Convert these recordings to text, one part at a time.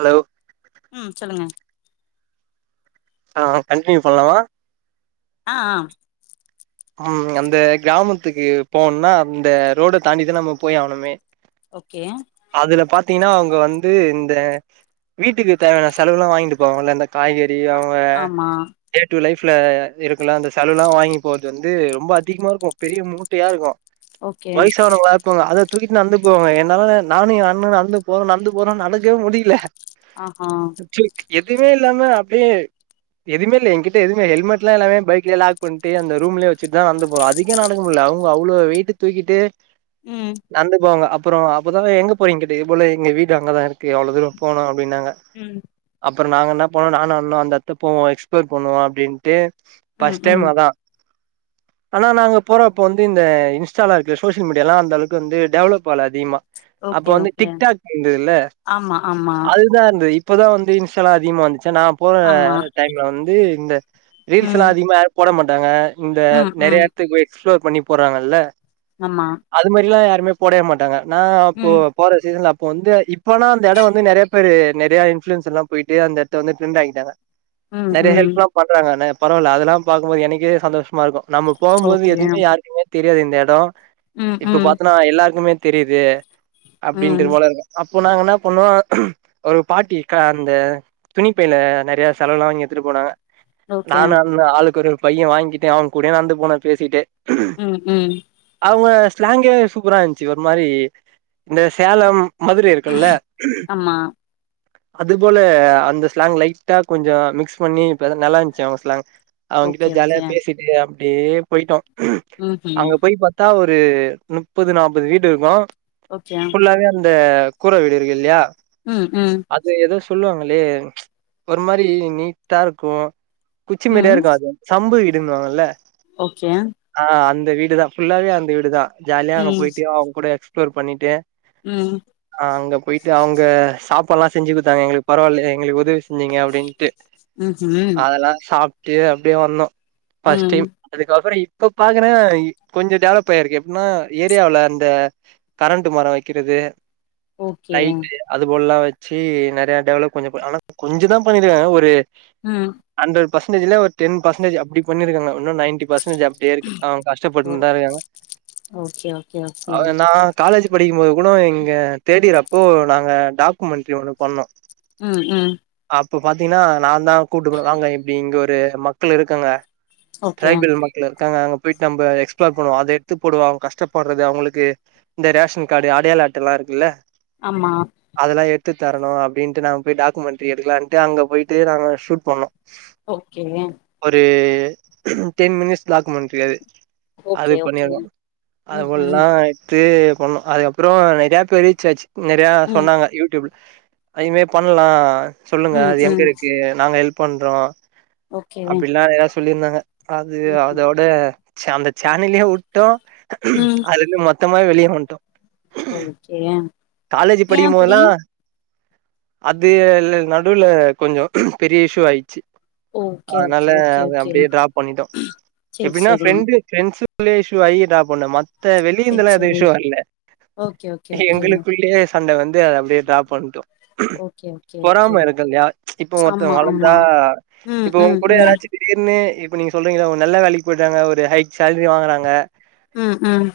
Allow ம் சொல்லுங்க ஆஆ கண்டின்யூ பண்லாவா அ ஆ ம் அந்த க்ராமத்துக்கு போன்னா அந்த ரோட தாண்டிதா நம்ம போய் ஆகணுமே ஓகே அதுல பாத்தீங்கினா அவங்க வந்து இந்த வீட்டுக்கு தேவையான செலவுலா வாங்கிட்டுபோவாங்கல அந்த காய்கறி தி அவ்ங்க ஆமா டே டு லைஃப்ல இருக்குலா அந்த சலவுலா வாங்கி போற் து வந்து ரொம்ப அதிகமா இருக்கு பெரிய மூட்டையா இருக்கு ஓகே வயசானவங்களா இப்பாங்க அதத் தூக்கிட் நந்து போவே என்னால நானு எ அண்ணணு நந்து போறோ நந்து போறோம் நடக்கே முடியல அஹா க்ச்சொலி எதுமே இல்லாம அப்டியே எதுமே இல்ல என்கிட்ட எதுமே ஹெல்மெட்லா எல்லாவே பைக்ல லாக் பண்ட்டு அந்தொர் ரூம்லே வச்சுட் தா நடந்து போறோ அதிக்கே நடக்க முட்ல அவுங்க அவ்ளோ வெய்ட்ட தூக்கிட்டு ம் நந்து போங்க அப் ப்புறோ அப்பதாங்க எங்க போறீ இங்கிட்டு இ போலே எங்க வீடு அங்கதா இருக்கு அவ்ளோ தூரோ போனு அப்டினாங்க ம் அப்ற நாங்க என்ன பனோ நானு அண்ணணு அந்த அத்த போவோ எக்ஸ்ப்ளேர் பண்ணுவோ அப்படின்ட்டு ம் பஸ்ட் டைம் ம் அதா ஆனா நாங்க போறப்போ வந்து இந்த இன்ஸ்டாலா இருக்கு ஷோஷியல் மீடியாலா அந்த அளவுக்கு வந்து டெவலப் ஆல அதிகமா அப்ப ஓகே வந்து ஓகே டிக்டாக் இந்து இல்ல ஆமா ஆமா அது ன்தா இந்து இப்பதா வந்திம் இன்ஷலா அதிகமா வந்துச்ச நா போற ஆமா டைம்ல வந்து இந்த ரீல்ஸல்லா ம் அதிகமா ஆர் போட மாட்டாங்க இந்த ம் நெறையா ம் எடத்துக்கு வொய் எக்ஸ்ப்ளோர் பண்ணி போறாங்கல்ல ஆமா அது மாரிலா யாருமே போடே மாட்டாங்க நா அப்போ ம் போற சீசன்ல அப்போ வந்து இப்பனா அந்த எடோ வந்து நெறையா பேரு நெறையா இன்ஃபுளுயன்ஸ் எல்லா போய்ட்டு அந்த எடத்த வந்து ட்ரெண்ட் ஆகிட்டாங்க ம் நெறய ம் ஹெல்ப்லா பண்றாங்க என்ன பரவால அதெல்லா பாக்கும்போது எனகே சந்தோஷமாருக்கும் நம்ம போவும் போது ஓகே எதுவுமே யாருக்குமே தெரியாது இந்த எடம் ம் இப்ப ம் பாத்தனா எல்லாருக்குமே தெரிது அப்டின்று ம் போலருக்கு அப்போ நாங்க என்ன பண்ணோ ஒரு பாட்டி காந்த துணிப்பையில நெறய செலல்லா வாங்கி எடுத்துட்டு போனாங்க ஓகே நானு அந்த ஆளுக்கொரு பைய வாங்கிட்டு அவன் கூடயே நடந்து போனோ பேசிட்டே ம் ம் அவுங்க ஸ்லாங்கே சூப்பரா இருந்துச்சு ஒரு மாரி இந்த சேலம் மதுர இரு க்குல்ல ஆமா அது போல அந்த ஸ்லாங் லைட்டா கொஞ்சோ மிக்ஸ் பண்ணி இப்ப நல்லாருந்துச்சு அவுங்க ஸ்லாங் அவங் கி ஓகே ஓகே செரியா அப்டியே போயிட்டோம் அங்க ம்ஹும் போய் பாத் தா ஒரு முப்பது நாப்பது வீடுருக்கும் ஓக்கியா ஃபுல்லாவே அந்த கூர வீடுருக்கு ல்லையா ம் ம் அது ஏதோ சொல்லுவாங்களே ஒரு மாரி நீட்டாருக்கும் குச்சி மாரியே ம் ருக்கும் அது சம்பு வீடுன்னு வாங்கல்ல ஓகே ஆ அந்த வீடுதா ஃபுல்லாவே அந்த வீடுதா ஜாலியா அங்க ம் போயிட்டு அவங்க கூட எக்ஸ்ப்ளோர் பண்ணிட்டு ம் ஆங்க போயிட்டு அவுங்க சாப்பாடுல்லா செஞ்சு கொடுத்தாங்க எங்களுக்கு பரவால்ல எங்களுக்கு உதவி செஞ்சிங்க அப்படிட்டு ம்ஹும் அதெல்லா சாப்ட்டு அப்டியே வந்தோ ஃபஸ் ம் டைம் அதுக்கப்றம் இப்ப பாக்குறேன் கொஞ்சோ டெவலப் ஆயிருக்கு எப்டின்னா ஏரியாவுல அந்த கரண்ட் மரோ வக்கிறது ஓகே லைட்டு அதுபோல வச்சு நெறய டெவலப் கொஞ்ச பண் ஆனா கொஞ்சதா பண்ணிருக்காங்க ஆனா ஒரு ம் அண்ட்ரட் பஸ்ன்டேஜ்ல ஒரு டென் பஸ்ன்டேஜ் அப்டி பண்ணிருக்காங்கஉன்னும் நைன்டி பஸ்ன்டேஜ் அப் பேருக்கு அவ ஓ கஷ்டப்பட்டு தா ருக்காங்க ஓகே ஓகே ஓகே அவந்தா காலேஜ் படிக்கும்போது கூட இங்க தேடியர் அப்போ நாங்க டாக்குமெண்ட்ரி ஒண்ணு பண்ணோ ம் ம் அப்ப பாத்தீங்கன்னா நாந்தா கூட்டு போனும் வாங்க இப்டி இங்க ஒரு மக்கள் இருக்கங்க ஓகே தை பில் ம [unintelligible] இருக்காங்க அங்க போயிட்டு நம்ம எக்ஸ்ப்ளோர் பண்ணுவோ அத எடுத்து போடு வாங்க கஷ்டப்படுறது அவங்களுக்கு இந்த ரேஷன் கார்டு அடையாள அட்டலா இருக்குல்ல ஆமா அதெல்லா எடுத்து தரணு அப்டின்னுட்டு நாங்க போய் டாக்குமெண்ட்ரி எடுக்கலான்ட்டு அங்க போயிட்டு நாங்க ஷூட் பண்ணோ ஓகே ஒரு டென் மினிட்ஸ் டாக்குமண்டரி அது அது ஓகே ஓகே பண்ணிர்லா அது ம் ம் போலல்லா த்து கொண்ணு அதுக்கப்றோ நெறயா பெரு ரீச்சாச்சு நெறையா ம் சொன்னாங்க யூடியூப்ல அதுமே பண்லா சொல்லுங்க ம் அது எங்க ம் இருக்கு நாங்க ஹெல்ப் பண்றோ ஓகே ம் அப்டிலா எதோ சொல்லியிருந்தாங்க அது ம் அதோட அந்த ச்சனலையே உட்டோ ம் அதலயிருந்து மொத்தமாவே வெளிய வந்ட்டோ ஓகே காலேஜ் ஏ அப்படி படிக்குமோல்லா அது ல்ல நடுல கொஞ்சோ பெரிய இஷ்யூ ஆயிச்சு ஓகே ஆனால ஓகே ஓகே ஓகே அப்டியே ட்ராப் பண்ணிட்டோ சேரி எப்டின்னா சேரி ஃப்ரெண்டு் ஃப்ரெண்ட்ஸ் குள்ளயே இஷுவாகிட்டா பண்ணே மத்த சேரி வெளியந்தல எதுவு சேரி இஷு வரல ஓகே ஓக் எங்களுக்குள்ளயே சண்ட வந்து அத அப்டியே ட்ராப் பண்ட்டோ ஓகே ஓகே ஓகே பொறாம இருக்கு இல்லையா இப்ப ஒருத்த ஆமா ஆமா வளந்தா ம் இப்ப உங்க ம் கூட ம் யாராச்சு திடீர்னு இப்ப நீங்க சொல்றீங்கள்ல ஒரு நல்ல வேலக்கி பொயிட்டாங்க ஒரு ஹை சேலரி வாங்குறாங்க ம் ம்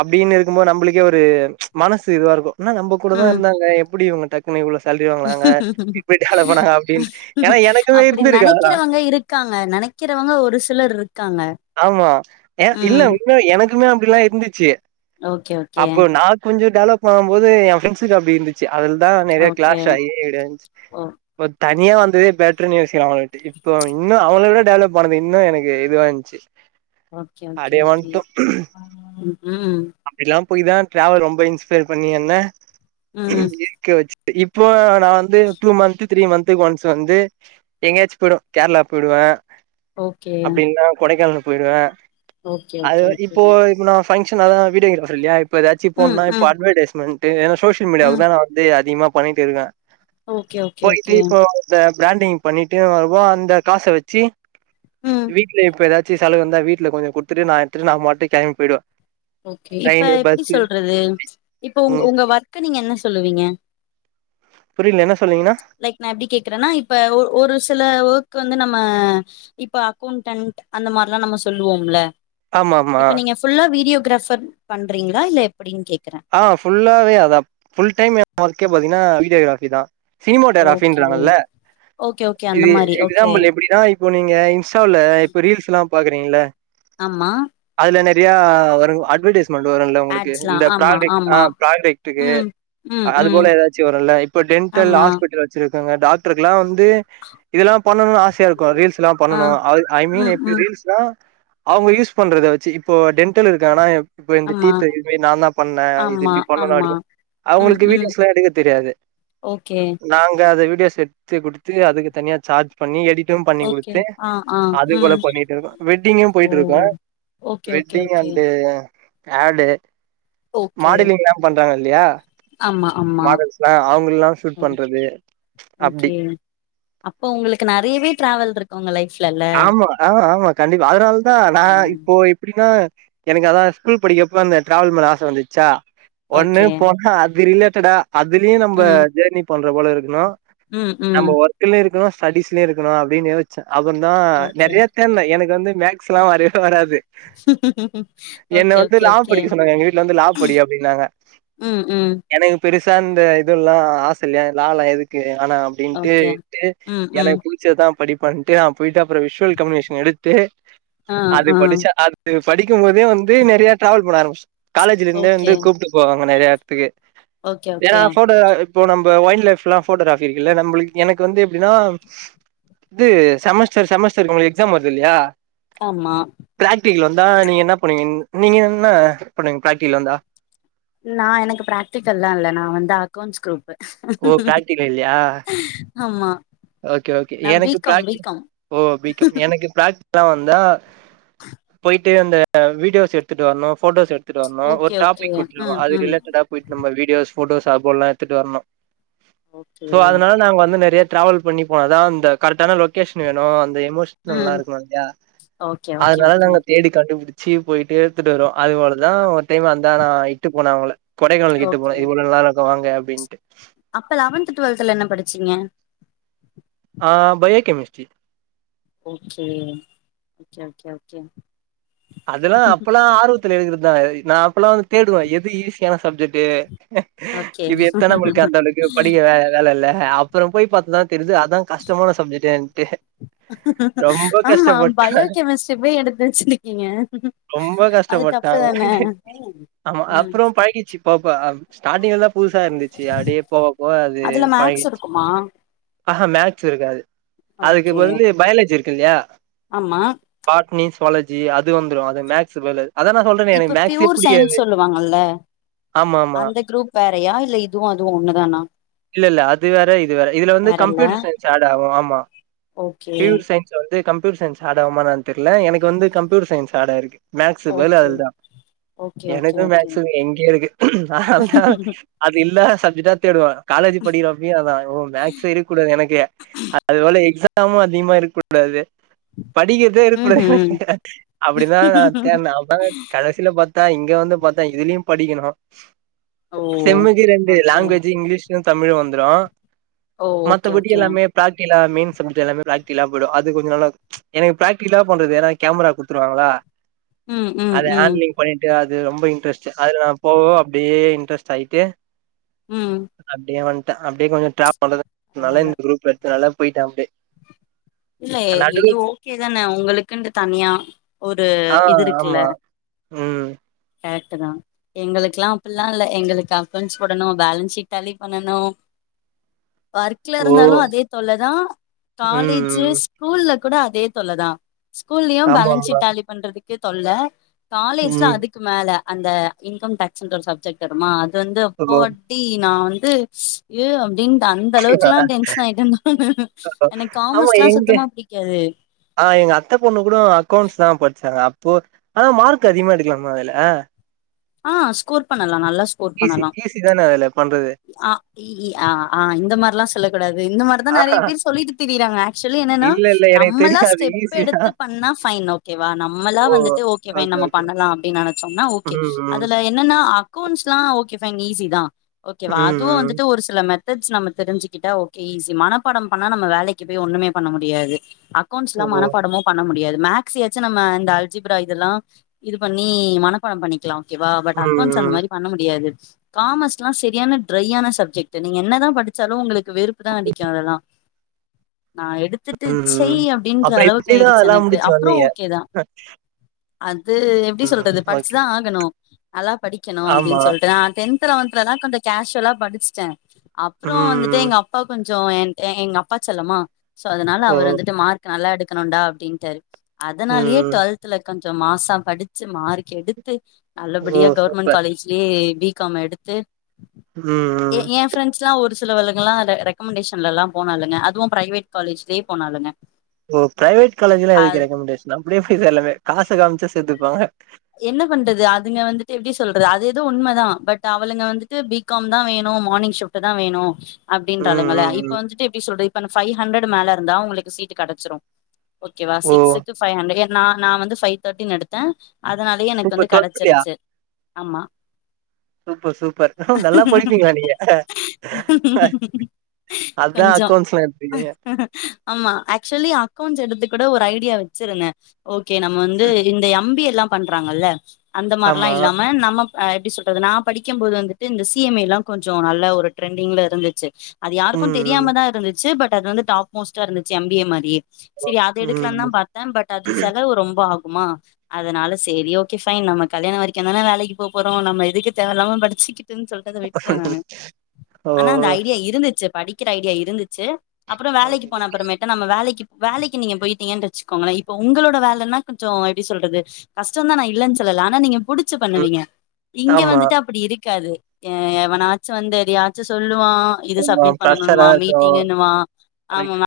அப்டின்னு இருக்கும்போது நம்மளுக்கே ஒரு மனசு இதுவா இருக்கு என்ன நம்ம கூடதா ம் இருந்தாங்க எப்புடி இவுங்க டக்குன் என்ன இவ்ளோ சேல்ரி வாங்குறாங்க எப்டின்ட்டு ஹலோவ் போனாங்க அப்டின்ட்டு ஏனா எனக்குமே இது நெனக்கிறவங்க இருக்காங்க நெனக்கிறவங்க ஒரு சிலர் இருக்காங்க ஆமா ஏனா இல்ல ம் உண்மையாவே எனக்குமே அப்டில்லா இருந்துச்சு ஓகே ஓகே அப்போ நா கொஞ்ச டெவலப் ஆகும் போது ஏ ஃப்ரெண்ட்ஸுக்கு அப்டி இருந்துச்சு அதுல் தா நெறையா ஓகே க்ளாஸ் ஆகி இருந்துச் ஓ இப்ப தனியா வந்ததே பேட்ருன்னு யோசிக்கலா அவுங்கள்ட்டு இப்போ இன்னு அவுங்கள விட டெவலப்பானது இன்னு எனக்கு இதுவா இருந்துச்சு ஓகே ஓகே அப்டியே ஓகே ம் அப்டில்லா போயி தா டிராவல் ரொம்ப இன்ஸ்பயர் பண்ணி என்ன ம் இருக்க வச்சுது இப்போ நா வந்து டூ மன்த் த்ரீ மன்த்துக்கு ஒன்ஸ் வந்து எங்கேயாச்சு போய்டுவே கேர்ளா போய்டுவே ஓகே அப்டி இல்லன்னா கொடைக்கானல் போய்டுவே ஓகே அது ஓகே ஓகே இப்போ இப்ப நா பங்க்ஷன் அததா வீடியோ க்ராபர் இல்லையா இப்போ எதாச்சி ம் போன்னுன்னா இப்போ ம் அட்வெடையிஸ்மெண்ட்டு ஏன்னா சோசியல் ம் மீடியாவுக்கு தா நா வந்து அதிகமா பண்ணிட்டு இருக்கே ஓகே ஓகே போயிட்டு ஓகே இப்போ இந்த ஃப்ராண்டிங் பண்ணிட்டு வருவோ அந்த காச வச்சி ம் வீட்ல இப்போ எதாச்சு செலவு வந்தா வீட்டுல கொஞ்ச குடுத்துட்டு நா எடுத்துட்டு நா மாட்டுக்கு கெளம்பி போய்டுவே ஓகே இப்ப எப்டி சொல்றது இப்ப உங்க ம் உங்க ஒர்க்க நீங்க என்ன சொல்லுவீங்க புரியல என்ன சொன்னீங்னா லைக் நா எப்டி கேக்குறன்னா இப்ப ஒ ஒரு சில ஒர்க் வந்து நம்ம இப்ப அக்கௌண்டன்ட் அந்த மார்லா நம்ம சொல்லுவோம்ல ஆமா ஆமா இப்ப நீங்க ஃபுல்லா வீடியோகிராபர் பண்றீங்களா இல்ல எப்புடின் கேக்குறே ஆ ஃபுல்லாவே அதா ஃபுல் டைம் ஏ ஒர்க்கே பாத்தீங்கன்னா வீடியோகிராஃபி தா சினிமோட்டோ ஓகே கிராபின்றாங்கல்ல ஓகே ஓகே அந்த இது மாரி ஓகே எக்ஸாம்புல் எப்புடின்னா இப் இப்போ நீங்க இன்ஸ்டாவுல இப்ப ரீல்ஸ் எல்லா பாக்குறீங்ல ஆமா அதுல நெறையா வரு அட்வர்டைஸ்மெண்ட் வருல்ல உங்களுக்கு ஆட்ஸ்லா இந்தப் ஆமா ப்ராஜக்ட் ஆ ஆமா ப்ராஜக்டுக்கு ம் ம் அது ம் போல எதாச்சு வருல்ல இப்ப டென்டல் ஆமா ஹாஸ்பிட்டல்ல வச் இருக்காங்க டாக்டருக்கெல்லா வந்து இதெல்லா பண்ணனுன்னு ஆசையா இருக்கு கோ ரீல்ஸ் எல்லா ஆ பண்ணனு ஐ மீன் ம் இப்ப ம் ரீல்ஸ்னா அவுங்க யூஸ் பண்றத வச்சு இப்போ டென்டல் இருக்காங்கன்னா இப்ப இந்த டீ ஆமா தைமே நாந்தா ன்னா இது ஆமா இப்டி பண்ணணு அப்டி ஆமா ப ம் அவுங்களுக்கு ம் வீடிஸ்ல்லா எடுக்க தெரியாது ஓகே நாங்க அத வீடியோஸ் எடுத்து குடுத்து அதுக்கு தனியா சார்ஜ் பண்ணி எடிட்டும் பண்ணி ஓகே குடுத்து ஆ ஆ அது போல ம் பண்ணிட்டு இருக்கு வெட்டிங்கும் ஓ பொயிட்ருக்கே okay okay wedding okay and ஆடு ஓகே மாடலிங்ல்லா பண்றாங்க இல்லையா ஆமா ஆமா மாடல்ஸ்லா அவுங்கல்லா ஓ ஷூட் பண்றது அப்டி ஓகே அப்போ உங்களுக்கு நெறையவே ட்ராவல்ருக்கு உங்க லைப்ல எல்ல ஆமா ஆ ஆமா கண்டிப்பா அதுனாலதா நா ஆ இப்போ எப்டின்னா எனக்கு அதா ஸ்கூல் படிக்கிறப்ப அந்த ட்ராவல் மேல ஆச வந்துச்சா ஒன்னு ஓகே போனா அது ரிலேட்டடா அதுலயு நம்ம ம் ஜர்னி பண்ற போல இருக்குன்னா ம் ம் நம்ம ஒர்க் இல்ல இதுக்குலா ஸ்டடிஸ்லயு இருக்கணும் அப்டின் எதாச்சு அப்புனா ஓகே நெறைய தெர்ல எனக்கு வந்து மேக்ஸ்லாம் வரவே வராது என்ன ஓகே வந்து ஓகே லா ஓகே படிக்க சொன்னாங்க எங்க வீட்டல வந்து லா படி அப்டின்னாங்க ம் ம் எனக்கு பெருசா இந்த இதுல்லா ஆச இல்லயா லால்லாம் எதுக்கு ஆனா ஓகே அப்டின்ட்டுட்டு ம் ம் எனக்கு புடிச்சதா படிப்பேன்ட்டு நா போயிட்டு அப்பறம் விஷுவல் கம்யூனேஷன் எடுத்து ஆ அது ஆ படிச்ச அது படிக்கும் போதே வந்து நறைய டிரராவல் பண்ண ஆரம்பச் காலேஜ்லிந்தே ஓகே வந்து கூப்ட்டு போவாங்க நறைய எடத்துக்கு ஓகே ஏன்னா ஓகே ஃபோட்டோ அ இப்போ நம்ம வைல்ட் லைஃப்லாம் போட்டோகிராபி இருக்கு இல்ல நம்மளுக்கு எனக்கு வந்து எப்டின்னா இது செமஸ்டர் செமஸ்டர்க்கு உங்களுக்கு எக்ஸாம் வருதுல்லையா ஆமா பிராக்டிகல் வந்தா நீங்க என்ன பண்வீங்க நீங்க என்ன பண்வீங்க பிராக்டிகல் வந்தா நா எனக்கு பிராக்டிகல்லாம் இல்ல நா வந்து அக்கௌன்ட்ஸ் குரூப் ஓ பிரா்க்டிகல் இல்யா ஆமா ஓகே ஓகே நா பி எனக்கு காம் பி ப்ராக்டி காம் ஓ பிகாம் எனக்கு ப்ராக் லாம் வந்தா போயிட்டு அந்த வீடியோஸ் எடுத்துட்டு வரணும் போட்டோஸ் எத் துட்டு வரணும் ஒரு ஓகே ஓகே டாபிக் குடுத்துதுருவோ ம் அதுக்கு ம் ரிலேட்டடா போயிட்டு நம்ம விடியோஸ் போட்டோஸ் அப்பலல்லா எத்துட்டு வரணும் ஓகே சோ அதனால நாங்க வந்து நறைய டிராவல் பண்ணிப்போ அதா அந்த கரட்டான லொகேஷன் வேணும் அந்த எமோஷ் நல்லா ம் இருக்கணு இல்யா ஓகே ஓகே அதனால ஓகே நாங்க தேடி கண்டுபுடி ச்சி போயிட்டு எத்துட்டு வருவோ அது போலதா ஒரு டைம் அந்த நா இட்டு போன அவங்கள கொடைக்கானல்க்கு இட்டு போன ஓகே இது போல நல்லா இருக்கு வாங்க அப்டின்ட்டு அப்ப லெவன்து டுவல்துல என்ன படிச்சீங்க ஆ் biochemistry okay okay okay okay அதல்லா அப்பல்லா ஆர்வத்துல எடுக்கறதுதா நா அப்பல்லாம் வந்து தேடுவேன் எது ஈஸியான சப்ஜெக்ட்டு ஓகே இது எத்தா நம்மளுக்கு அந்த அளவுக்கு படிக்க வேல வேல இல்ல அப்பறம் போய் பாத்து தா தெரிது அதா கஷ்டமான சப்ஜெக்ட்டுன்ட்டு ரொம்ப ஆமா கஷ்டப்பட்டே பயோ கெமிஸ்ட்ரி போய் எடுத்து வச்சுருக் கீங்க ரொம்ப கஷ்டப்பட்டன் ஆமா ம் அப்பறம் பழகிச்சு போப்போ ஸ்டாடிங்லதா புதுசா இருந்துச்சு அப்டியே போகப்போக அது பழகிச்சு ஆமா ஆஹான் மேக்ஸ் இருக்காது அதுக்குப் ஓகே பதிலு பயாலஜி இருக்கு இல்யா ஆமா பாட்னி ஸுவாலஜி அது வந்துரும் அது மேக்ஸு பதில அது அதா நா சொல்றேனே எனக்கு இப்ப மேக்ஸே பியூர் புடிக்காது சயின்ஸ் சொல்லுவாங்கல்ல ஆமா ஆமா அந்த குரூப் வேறயா இல்ல இதுவும் அதுவும் ஒண்ணுதானா இல்ல இல்ல அது வேற இது வேற இதுல வந்து வேறல்ல கம்ப்யூட்டர் சயின்ஸ் ஆட் ஆவும் ஆமா ஓகே ப்யூர் சயின் ஸ் வந்து கம்யூட்டர் சயின்ஸ் ஆட் ஆவுமா என்னனு தெர்ல எனக்கு வந்து கம்யூட்டர் சயின்ஸ் ஆட் ஆயிருக்கு மேக்ஸு பதில ஓகே அது தா ஓகே ஓகே எனக்கு ஓகே மேக்ஸுக்கு எங்கயோ இருக்கு அது இல்லாத சப்ஜெட்டா தேடுவ நா காலேஜ் படிக்கறப்பயும் அதா ஓ மேக்ஸே இருக்கூடாது எனக்கு அது போல எக்ஸா மும் அதிகமா இருக்கூடாது படிக்கறதே ம் இருக்கூடாது ம் அப்டிதா நா தேட்னேன் அப்பறம் கட சில பாத்தா இங்க வந்து பாத்தா இதுலயு படிக்கணும் ஓ செம்முக்கு ரெண்டு ஓகே லாங்குவவேஜ் இங்கிலீஷ் தமிழ் வந்துரு ஓ ஓகே மத்தபடி ஓகே எல்லாமே ப்ராக்டிகலா மெயின் சப்ஜெக்ட் எல்லாமே பிராக்டிலா போய்டு அது கொஞ்ச நால எனக்கு பிராக்டிகலா பண்றது ஏன்னா கேமரா கொடுத்துருவாங்களா ம் ம் அது ம் ஹேண்ட்லிங் பண்ணிட்டு அது ரொம்ப இன்ட்ரெஸ்ட் அதுல நா போவோ அப்டியே இன்ட்ரெஸ்ட் ஆயிட்டு ம் அப்டியே வந்டே அப்டியே கொஞ்ச ட்ராப் பண்றதுனால பரவால்ல இந்த குரூப் எடுத்து நல்லா போயிட்டே அப்டியே இல்ல இது நடுவு ஓகேதானே உங்களுக்குனு தனியா ஒரு ஆ இது இருக்குல்ல ஆமா ம் கரக்ட் தா எங்களுக்குலா அப்பில்லா இல்ல எங்களுக்கு அக்கவுண்ட்ஸ் போடணு பேலன்ஸ் ஷீட் டாலி பண்ணணு ஒர்க்ல ஓ இருந்தாலு அதே தொல்லதா காலேஜு ம் ஸ்கூல்ல கூட அதே தொல்லதா ஸ்கூல்லயு ஆமா பேலன்ஸ் ஆமா ஷீட் டாலி பண்றதுக்கு தொல்ல காலேஜ்ல ம் அதுக் கு மேல அந்த இன்கம் டாக்ஸ்ன்ற ஒரு சப்ஜெக்ட் வருமா அது வந்து அப்பா ஓகே. டி நா வந்து ஏ அப்டின் அந்த அளவுக்குலா டென்ஷன் ஆயிட்டே நானு எனக்கு ஆமா காமஸ்ல்லா எங்க சுத்தமா புடிக்காது ஆ எங்க அத்த பொண்ணு கூட அக்கௌண்ட்ஸ் தா படிச்சாங்க அப்போ ஆனா மார்க் அதிகமா எடுக்கலாமா அதுல ஆ ஸ்கோர் பண்ணலா நல்லா ஸ்கோர் ஈஸி பண்ணலா ஈஸி தானே அதுல பண்றது ஆ இ ஆ இந்த மாரில்லா சொல்லக்கூடாது இந்த மா தா நெறைய ஆஹா பேர் சொல்லிட்டு திரியிறாங்க ஆக்சுவலி என்னன்னா இல்ல இல்ல எனக்கு நம்மளா தெரியாது ஸ்டெப் ஈஸி தா எடுத்து பண்ணா ஃபைன் ஓகேவா நம்மளா ஓ வந்துட்டு ஓகே ஃபைன் நம்ம பண்ணலா அப்டின்னு நெனைச்சோம்னா ஓகே ம் ம் அதுல என்னன்னா அக்கவுண்ட்ஸ்லா ஓகே ஃபைன் ஈசி தா ம் ஓகேவா அதுவு ம் வந்துட்டு ஒரு சில மெத் தட்ஸ் நம்ம தெரிஞ்சுக்கிட்டா ஓகே ஈஸி மனப்பாடம் பண்ணா நம்ம வேலைக்கு போய் ஒண்ணுமே பண்ண முடியாது அக்கௌண்டஸ்லா ஓ மனப்பாடமு பண்ண முடியாது மேக்ஸ்யாச்சு நம்ம இந்த அல்ஜிப்ரா இதுல்லா இது பண்ணி மனப்பாட பண்ணி க்லா ஓகேவா பட் அக்கௌண்ட்ஸ் அந்த ம் மாரி பண்ண முடியாது காமர்ஸ் லா சரியான ட்ரையான சப்ஜெக்ட் நீங்க என்னதா படிச்சாலு உங்களுக்கு வெறுப்பு தா அடிக்கு அதெல்லா நா எடுத்துட்டு செய் ம் அப்டின்ற அப்புறோ அளவுக்கு எப்டிதா ஆயிருச்சு அதெல்லா எனக்கு முடிச்சு அப்புறொ வந்தீங்க ஓகேதா அது எப்டி சொல்றது ஓகே படிச்சுதா ஆகணு நல்லா படிக்கணு ஆமா அப்டின் சொல்ட்டுதா டென்த்ல வந் லலா கொஞ்ச கேஷுவலா படிச்சுட்டே அப்றொ வந்துட்டு ம் எங்க அ ப்பா கொஞ்ச எங்க அப்பா செல்லமா சோ அதனால ஓ அவரு வந்துட்டு மார் நல்லா எடுக்கணுண்டா அப்டின்டாரு அதனாலயே ம் டுவெல்த்ல கொ ச மாஸா படிச்சு மார்க் எடுத்து ஓ நல்லபடியா கவர்மெண்ட் சூப்பர் காலேஜ் ஏ பி காம் எடுத்து ம் ஏ ஃப்ரண்ட்ஸ்லா ஒரு சிலவலுங்கலா ரெக்கமண்டேஷன்லலா போனாளுங்க அதுவு ப்ரைவேட் காலேஜ்லே போனாலுங்க ஓ ப்ரைவேட் காலேஜ்ல எதுக்கு ரெக்கமண்டேஷன் அப்டியே போய் சேர்லாமே காச காமிச்சா சேத்துப்பாங்க என்ன பண்றது அதுங்க வந்துட்டு எப்டி சொல்றது அது எதோ உண்மதா பட் அவளுங்க வந்துட்டு பி காம் தா வேணு மார்னிங் ஷிப்ட் தா வேணு ம் அப்டின்றாளுங்கள ம் இப்ப ம் வந்துட்டு எப்டி சொல்றது இப்ப அந்த ஃபைவ் ஹண்ரட் மேல இருந்தா உங்களுக்கு சீட்டு கெடச்சிடு ஓகேவா ஓ சிக்ஸ்கு ஃபைவ்ஹண்ரட் நா நா வந்து ஃபைவ் தேட்டின் எடுத்தே அதுனாலயே எனக்கு சூப்பர் வந்து டுவெல்த்லயா கெடச்சிருச்சு ஆமா சூப்பர் சூப்பர் நல்லா படிப்பீங்களா நீங்க அதா கொஞ்சோ அக்கௌன்ஸ்லா எடுத்துருக்கீங்க ஆமா ஆக்சுவலி அக்கௌண்ட்ஸ் எடுத்து கூட ஒரு ஐடியா வச்சிருந்தே ஓகே நம்ம வந் வந்து இந்த எம்பி எல்லாம் பண்றாங்கல்ல அந்த ஆமா மார்ல்லாம் இல்லாம நம்ம அஹ எப்படி சொல்றது நா படிக்கும்போது வந்துட்டு இந்த சி எம் ஏ எல்லாம் கொஞ்சோ நல்ல ஒரு ட்ரெண்டிங்ல இருந்துச்சு அது யாருக்கும் ம் ம் தெரியாமதான் இருந்துச்சு பட் அது வந்து டாப் மஸ்டா இருச்சு எம் பி ஏ மாரி சரி அத எடுக்கல ம் தான் பாத்தே பட் அது செலவு ரொம்ப ஆகுமா அதனால செரி ஓகே ஃபைன் நம்ம கல்யணம் வரைக்கும் தான வேலைக்கு போறோம் நம்ம எதுக்கு தேவயில்லாம படிச்சுக்கிட்டுன் சொல் ட்டு விட்டுட்ட நானு ஓ ஆனா அந்த ஐடியா இருந்துச்சு படி க்கிற ஐடியா இருந்துச்சு அப்புறம் வேலைக்கு ஓகே போன அப்புறமேட்ட நம்ம வேலைக்கு வேலைக்கு நீங்க போயிட்டீங்கன்னு வச்சுக்கோங்கள இப்ப உங்களோட வேலன்னா கொஞ்சம் எப்டி சொல்றது கஷ்டம் தான் நா இல்லன்னு சொல்ல ஆனா நீங்க புடிச் சு பண்ணுவீங்க இங்க ஆமா வந்துட்டு அப்டி இருக்காது எ எவன் ஆச்சு வந்து எதையாச்சு சொல்லுவான் இது ஆமா சப்மிட் பண்ணனு ஃப்ரெஷ்ஷரா பா இருக்கு மீட்டிங்கன்னு வா கரெக்ட் ஆமா